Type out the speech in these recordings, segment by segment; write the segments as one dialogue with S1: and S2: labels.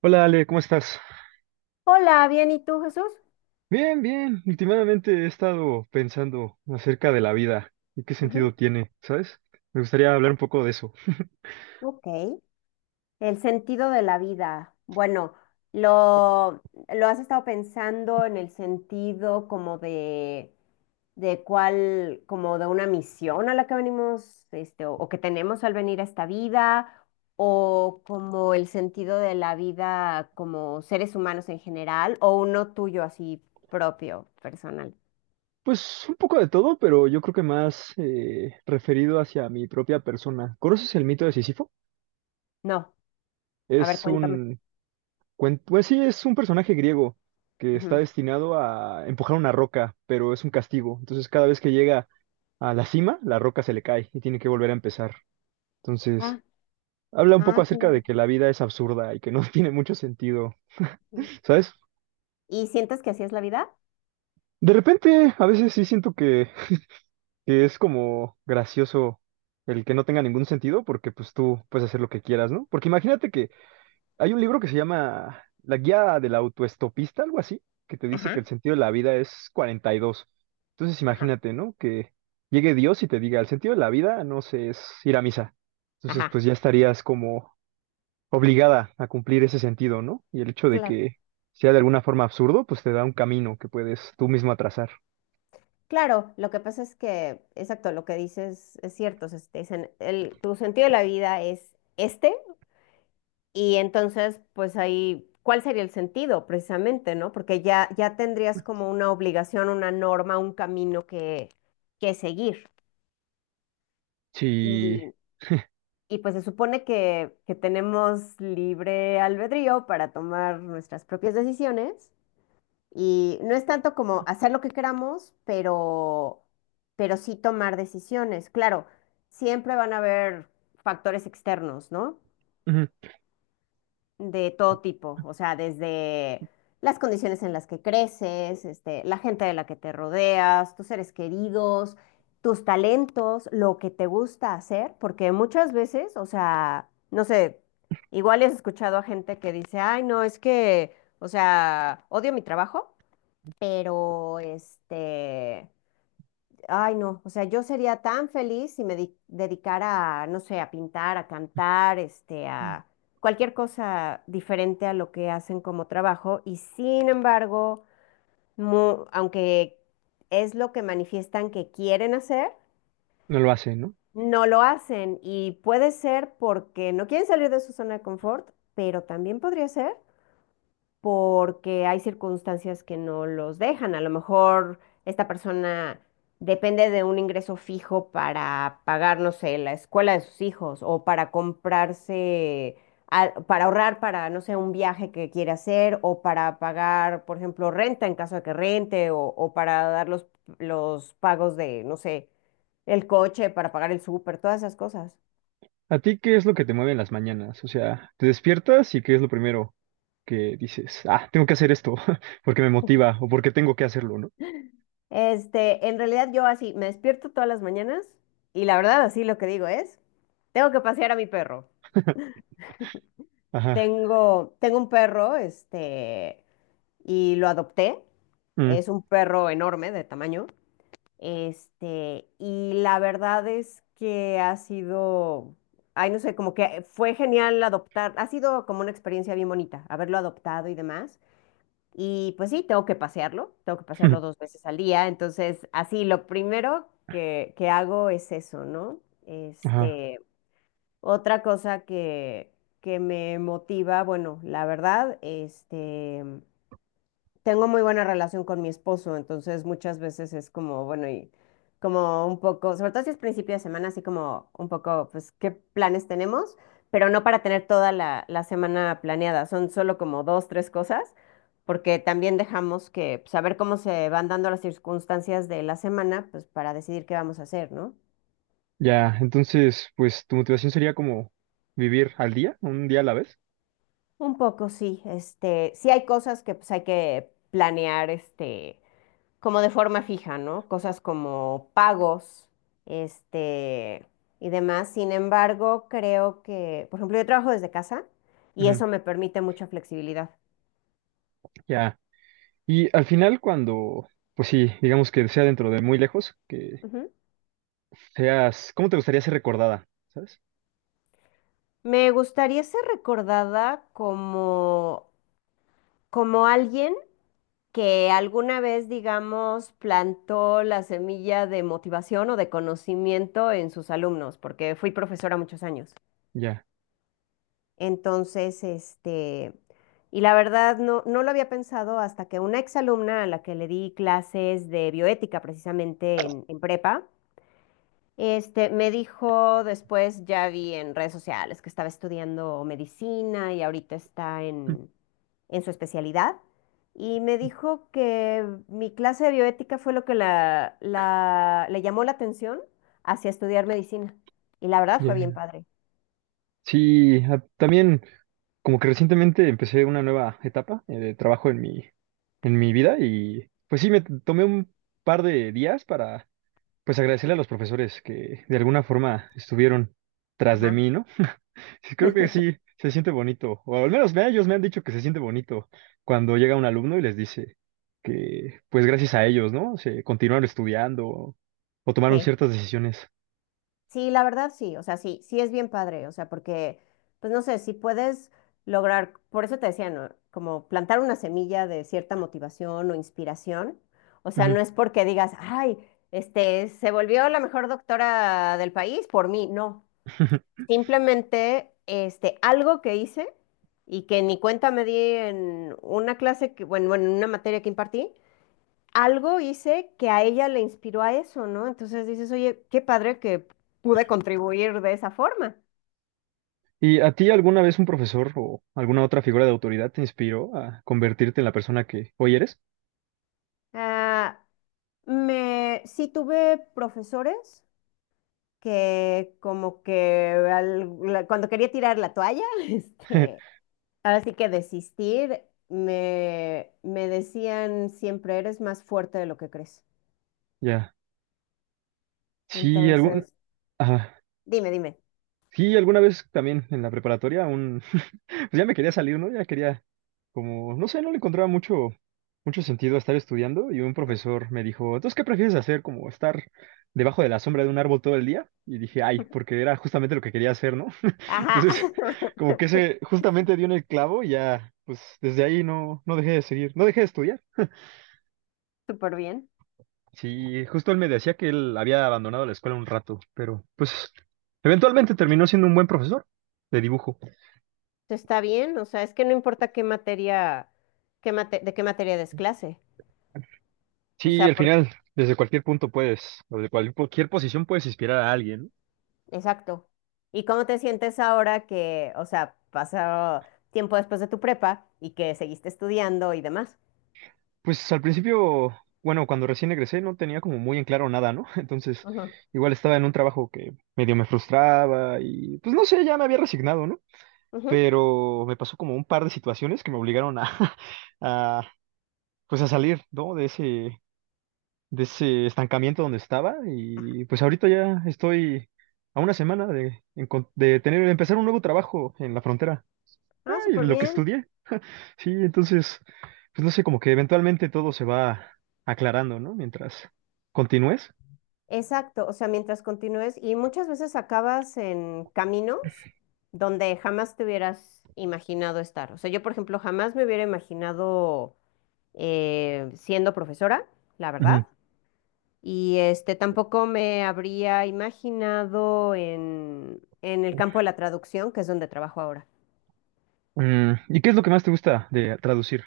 S1: Hola Ale, ¿cómo estás?
S2: Hola, bien, ¿y tú, Jesús?
S1: Bien, bien. Últimamente he estado pensando acerca de la vida y qué
S2: Ujú.
S1: sentido tiene, ¿sabes? Me gustaría hablar un poco de eso.
S2: Ok. El sentido de la vida. Bueno, lo, lo has estado pensando en el sentido como de cuál, como de una misión a la que venimos, o que tenemos al venir a esta vida, o como el sentido de la vida como seres humanos en general, o uno tuyo así propio, personal.
S1: Pues un poco de todo, pero yo creo que más referido hacia mi propia persona. ¿Conoces el mito de Sísifo?
S2: No, a ver,
S1: Es
S2: cuéntame.
S1: un pues sí, es un personaje griego que está
S2: Ujú.
S1: destinado a empujar una roca, pero es un castigo. Entonces cada vez que llega a la cima, la roca se le cae y tiene que volver a empezar. Entonces...
S2: Ah,
S1: Habla un poco
S2: ah,
S1: acerca de
S2: claro.
S1: que la vida es absurda y que no tiene mucho sentido, ¿sabes?
S2: ¿Y sientes que así es la vida?
S1: De repente, a veces sí siento que es como gracioso el que no tenga ningún sentido porque pues tú puedes hacer lo que quieras, ¿no? Porque imagínate que hay un libro que se llama La guía del autoestopista, algo así, que te dice que
S2: Ajá,
S1: el sentido de la vida es 42. Entonces
S2: ajá,
S1: imagínate, ¿no? Que llegue Dios y te diga, el sentido de la vida, no sé, es ir a misa. Entonces
S2: ajá.
S1: pues ya estarías como obligada a cumplir ese sentido, ¿no? Y el hecho de
S2: Claro,
S1: que sea de alguna forma absurdo, pues te da un camino que puedes tú mismo trazar.
S2: claro, lo que pasa es que, exacto, lo que dices es cierto, o sea, si te dicen, tu sentido de la vida es este, y entonces, pues ahí, ¿cuál sería el sentido precisamente, no? Porque ya, ya tendrías como una obligación, una norma, un camino que seguir.
S1: Si
S2: Y, y pues se supone que tenemos libre albedrío para tomar nuestras propias decisiones. Y no es tanto como hacer lo que queramos, pero sí tomar decisiones. Claro, siempre van a haber factores externos, ¿no?
S1: ujú,
S2: De todo tipo, o sea, desde las condiciones en las que creces, la gente de la que te rodeas, tus seres queridos, tus talentos, lo que te gusta hacer, porque muchas veces, o sea, no sé, igual has escuchado a gente que dice, ay, no, es que, o sea, odio mi trabajo pero este, ay no, o sea, yo sería tan feliz si dedicara, a, no sé, a pintar, a cantar, este, a cualquier cosa diferente a lo que hacen como trabajo. Y sin embargo, aunque es lo que manifiestan que quieren hacer,
S1: no lo hace, ¿no?
S2: no lo hacen. Y puede ser porque no quieren salir de su zona de confort, pero también podría ser porque hay circunstancias que no los dejan. A lo mejor esta persona depende de un ingreso fijo para pagar, no sé, la escuela de sus hijos o para comprarse, para ahorrar para, no sé, un viaje que quiere hacer o para pagar, por ejemplo, renta en caso de que rente o para dar los pagos de, no sé, el coche, para pagar el súper, todas esas cosas.
S1: ¿A ti qué es lo que te mueve en las mañanas? O sea, te despiertas y qué es lo primero que dices, ah, tengo que hacer esto porque me motiva o porque tengo que hacerlo, ¿no?
S2: Este, en realidad yo así me despierto todas las mañanas y la verdad así lo que digo es, tengo que pasear a mi perro.
S1: Ajá.
S2: Tengo un perro, este, y lo adopté.
S1: Mm.
S2: Es un perro enorme de tamaño. Este, y la verdad es que ha sido, ay, no sé, como que fue genial adoptar, ha sido como una experiencia bien bonita, haberlo adoptado y demás. Y pues sí, tengo que pasearlo dos veces al día. Entonces, así, lo primero que hago es eso, ¿no?
S1: Ajá.
S2: Este, otra cosa que me motiva, bueno, la verdad, este, tengo muy buena relación con mi esposo, entonces muchas veces es como, bueno, y como un poco, sobre todo si es principio de semana, así como un poco, pues, qué planes tenemos, pero no para tener toda la semana planeada, son solo como dos, tres cosas, porque también dejamos que, saber cómo se van dando las circunstancias de la semana, pues, para decidir qué vamos a hacer, ¿no?
S1: Ya, entonces, pues tu motivación sería como vivir al día, un día a la vez.
S2: Un poco, sí, este, sí hay cosas que, pues, hay que planear, este, como de forma fija, ¿no? Cosas como pagos, este, y demás. Sin embargo, creo que, por ejemplo, yo trabajo desde casa y
S1: Ujú.
S2: eso me permite mucha flexibilidad.
S1: Ya. Y al final, cuando, pues sí, digamos que sea dentro de muy lejos, que
S2: Ujú.
S1: seas, ¿cómo te gustaría ser recordada? ¿Sabes?
S2: Me gustaría ser recordada como, como alguien que alguna vez, digamos, plantó la semilla de motivación o de conocimiento en sus alumnos, porque fui profesora muchos años.
S1: Ya,
S2: Entonces, este, y la verdad no, no lo había pensado hasta que una exalumna a la que le di clases de bioética precisamente en prepa, este, me dijo después, ya vi en redes sociales que estaba estudiando medicina y ahorita está en su especialidad. Y me dijo que mi clase de bioética fue lo que le llamó la atención hacia estudiar medicina. Y la verdad fue bien
S1: ya.
S2: padre.
S1: Sí, también como que recientemente empecé una nueva etapa de trabajo en mi vida y pues sí, tomé un par de días para pues agradecerle a los profesores que de alguna forma estuvieron tras de
S2: Ajá.
S1: mí, ¿no? Sí, creo que sí, se siente bonito, o al menos ellos me han dicho que se siente bonito cuando llega un alumno y les dice que, pues gracias a ellos, ¿no? Se continuaron estudiando o, tomaron
S2: Sí.
S1: ciertas decisiones.
S2: Sí, la verdad sí, o sea, sí, sí es bien padre, o sea, porque, pues no sé, si puedes lograr, por eso te decía, ¿no? Como plantar una semilla de cierta motivación o inspiración, o sea,
S1: Ujú.
S2: no es porque digas, ay, este, se volvió la mejor doctora del país por mí, no, simplemente, este, algo que hice y que ni cuenta me di en una clase, que, bueno, en una materia que impartí, algo hice que a ella le inspiró a eso, ¿no? Entonces dices, oye, qué padre que pude contribuir de esa forma.
S1: ¿Y a ti alguna vez un profesor o alguna otra figura de autoridad te inspiró a convertirte en la persona que hoy eres?
S2: Ah, me, sí tuve profesores que como que cuando quería tirar la toalla, este, ahora sí que desistir, me decían siempre, eres más fuerte de lo que crees.
S1: Ya. Sí, algún,
S2: Entonces,
S1: ajá.
S2: dime, dime.
S1: Sí, alguna vez también en la preparatoria un, pues ya me quería salir, ¿no? Ya quería como, no sé, no le encontraba mucho sentido a estar estudiando y un profesor me dijo, entonces, ¿qué prefieres hacer? Como estar debajo de la sombra de un árbol todo el día. Y dije, ay, porque era justamente lo que quería hacer, ¿no?
S2: Ajá,
S1: Entonces, como que ese justamente dio en el clavo y ya, pues desde ahí no dejé de seguir, no dejé de estudiar.
S2: súper bien.
S1: Sí, justo él me decía que él había abandonado la escuela un rato, pero pues eventualmente terminó siendo un buen profesor de dibujo.
S2: Está bien, o sea, es que no importa qué materia, de qué materia des clase, o
S1: Sí,
S2: sea,
S1: al
S2: por,
S1: final, desde cualquier punto puedes, o de cualquier posición puedes inspirar a alguien, ¿no?
S2: exacto. ¿Y cómo te sientes ahora que, o sea, pasó tiempo después de tu prepa y que seguiste estudiando y demás?
S1: Pues al principio, bueno, cuando recién egresé no tenía como muy en claro nada, ¿no? Entonces,
S2: Ujú,
S1: igual estaba en un trabajo que medio me frustraba y pues no sé, ya me había resignado, ¿no?
S2: ujú.
S1: Pero me pasó como un par de situaciones que me obligaron a, a pues a salir, ¿no? De ese estancamiento donde estaba y pues ahorita ya estoy a una semana de, de tener, de empezar un nuevo trabajo en la frontera
S2: Ah,
S1: y
S2: súper
S1: lo que
S2: bien.
S1: estudié. Sí, entonces, pues no sé, como que eventualmente todo se va aclarando, ¿no? Mientras continúes.
S2: Exacto, o sea, mientras continúes y muchas veces acabas en caminos donde jamás te hubieras imaginado estar. O sea, yo, por ejemplo, jamás me hubiera imaginado siendo profesora, la
S1: Ujú.
S2: verdad. Y este tampoco me habría imaginado en el campo de la traducción, que es donde trabajo ahora.
S1: Mm, ¿y qué es lo que más te gusta de traducir?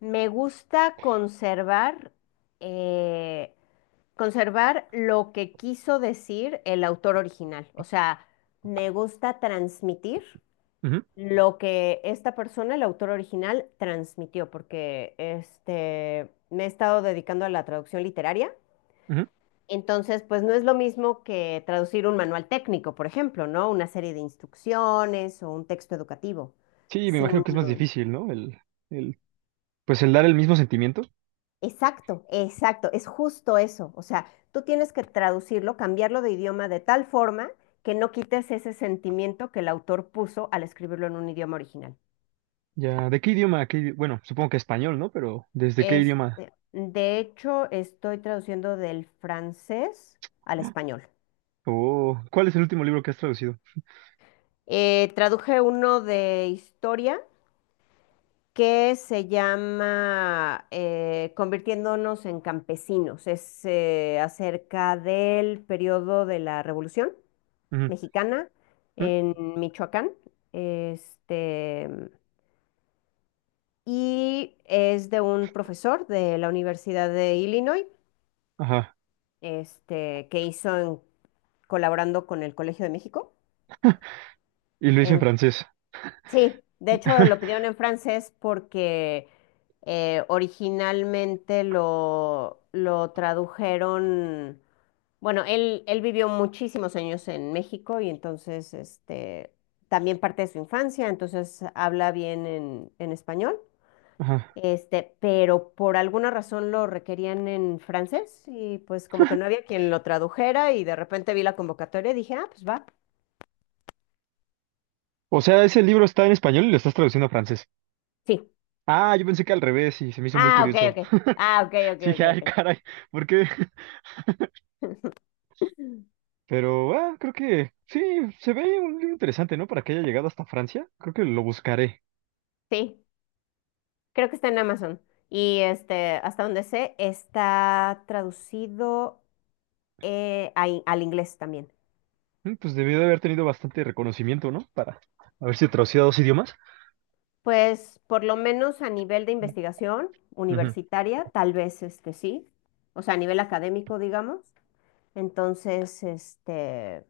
S2: Me gusta conservar, eh, conservar lo que quiso decir el autor original. O sea, me gusta transmitir
S1: Ujú,
S2: lo que esta persona, el autor original, transmitió, porque este, me he estado dedicando a la traducción literaria.
S1: ujú.
S2: Entonces, pues no es lo mismo que traducir un manual técnico, por ejemplo, ¿no? Una serie de instrucciones o un texto educativo.
S1: Sí, me imagino
S2: Sino,
S1: que es más difícil, ¿no? El, pues el dar el mismo sentimiento.
S2: exacto, exacto, es justo eso. O sea, tú tienes que traducirlo, cambiarlo de idioma de tal forma que no quites ese sentimiento que el autor puso al escribirlo en un idioma original.
S1: Ya, ¿de qué idioma? Bueno, supongo que español, ¿no? Pero ¿desde qué idioma?
S2: Este, de hecho, estoy traduciendo del francés al español.
S1: O ¿cuál es el último libro que has traducido?
S2: Traduje uno de historia que se llama Convirtiéndonos en campesinos. Es acerca del periodo de la Revolución
S1: Ujú,
S2: Mexicana
S1: ujú.
S2: en Michoacán. Este, y es de un profesor de la Universidad de Illinois,
S1: Ajá.
S2: este, que colaborando con el Colegio de México.
S1: Y lo hice en
S2: En-
S1: francés.
S2: Sí, de hecho lo pidieron en francés porque originalmente lo tradujeron, bueno, él vivió muchísimos años en México y entonces este, también parte de su infancia, entonces habla bien en español,
S1: Ajá.
S2: este, pero por alguna razón lo requerían en francés y pues como que no había quien lo tradujera y de repente vi la convocatoria y dije, ah, pues va,
S1: O sea, ese libro está en español y lo estás traduciendo a francés.
S2: sí.
S1: Ah, yo pensé que al revés y se me hizo muy
S2: Ah, ok,
S1: curioso.
S2: ok. Ah, ok, ok,
S1: Sí, dije, ay,
S2: ok, ok.
S1: caray, ¿por qué? Pero, ah, creo que sí, se ve un libro interesante, ¿no? Para que haya llegado hasta Francia. Creo que lo buscaré.
S2: Sí. Creo que está en Amazon. Y este, hasta donde sé, está traducido al inglés también.
S1: Mm. Pues debió de haber tenido bastante reconocimiento, ¿no? Para haberse traducido a dos idiomas.
S2: Pues por lo menos a nivel de investigación
S1: Ujú.
S2: universitaria, tal vez este sí. O sea, a nivel académico, digamos. Entonces, este,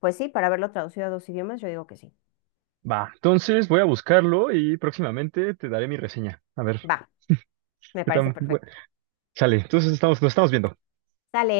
S2: pues sí, para haberlo traducido a dos idiomas, yo digo que sí.
S1: Va, entonces voy a buscarlo y próximamente te daré mi reseña. A ver,
S2: Va, me
S1: ¿qué
S2: parece
S1: tan bu-
S2: perfecto.
S1: Sale, entonces estamos, nos estamos viendo.
S2: Sale.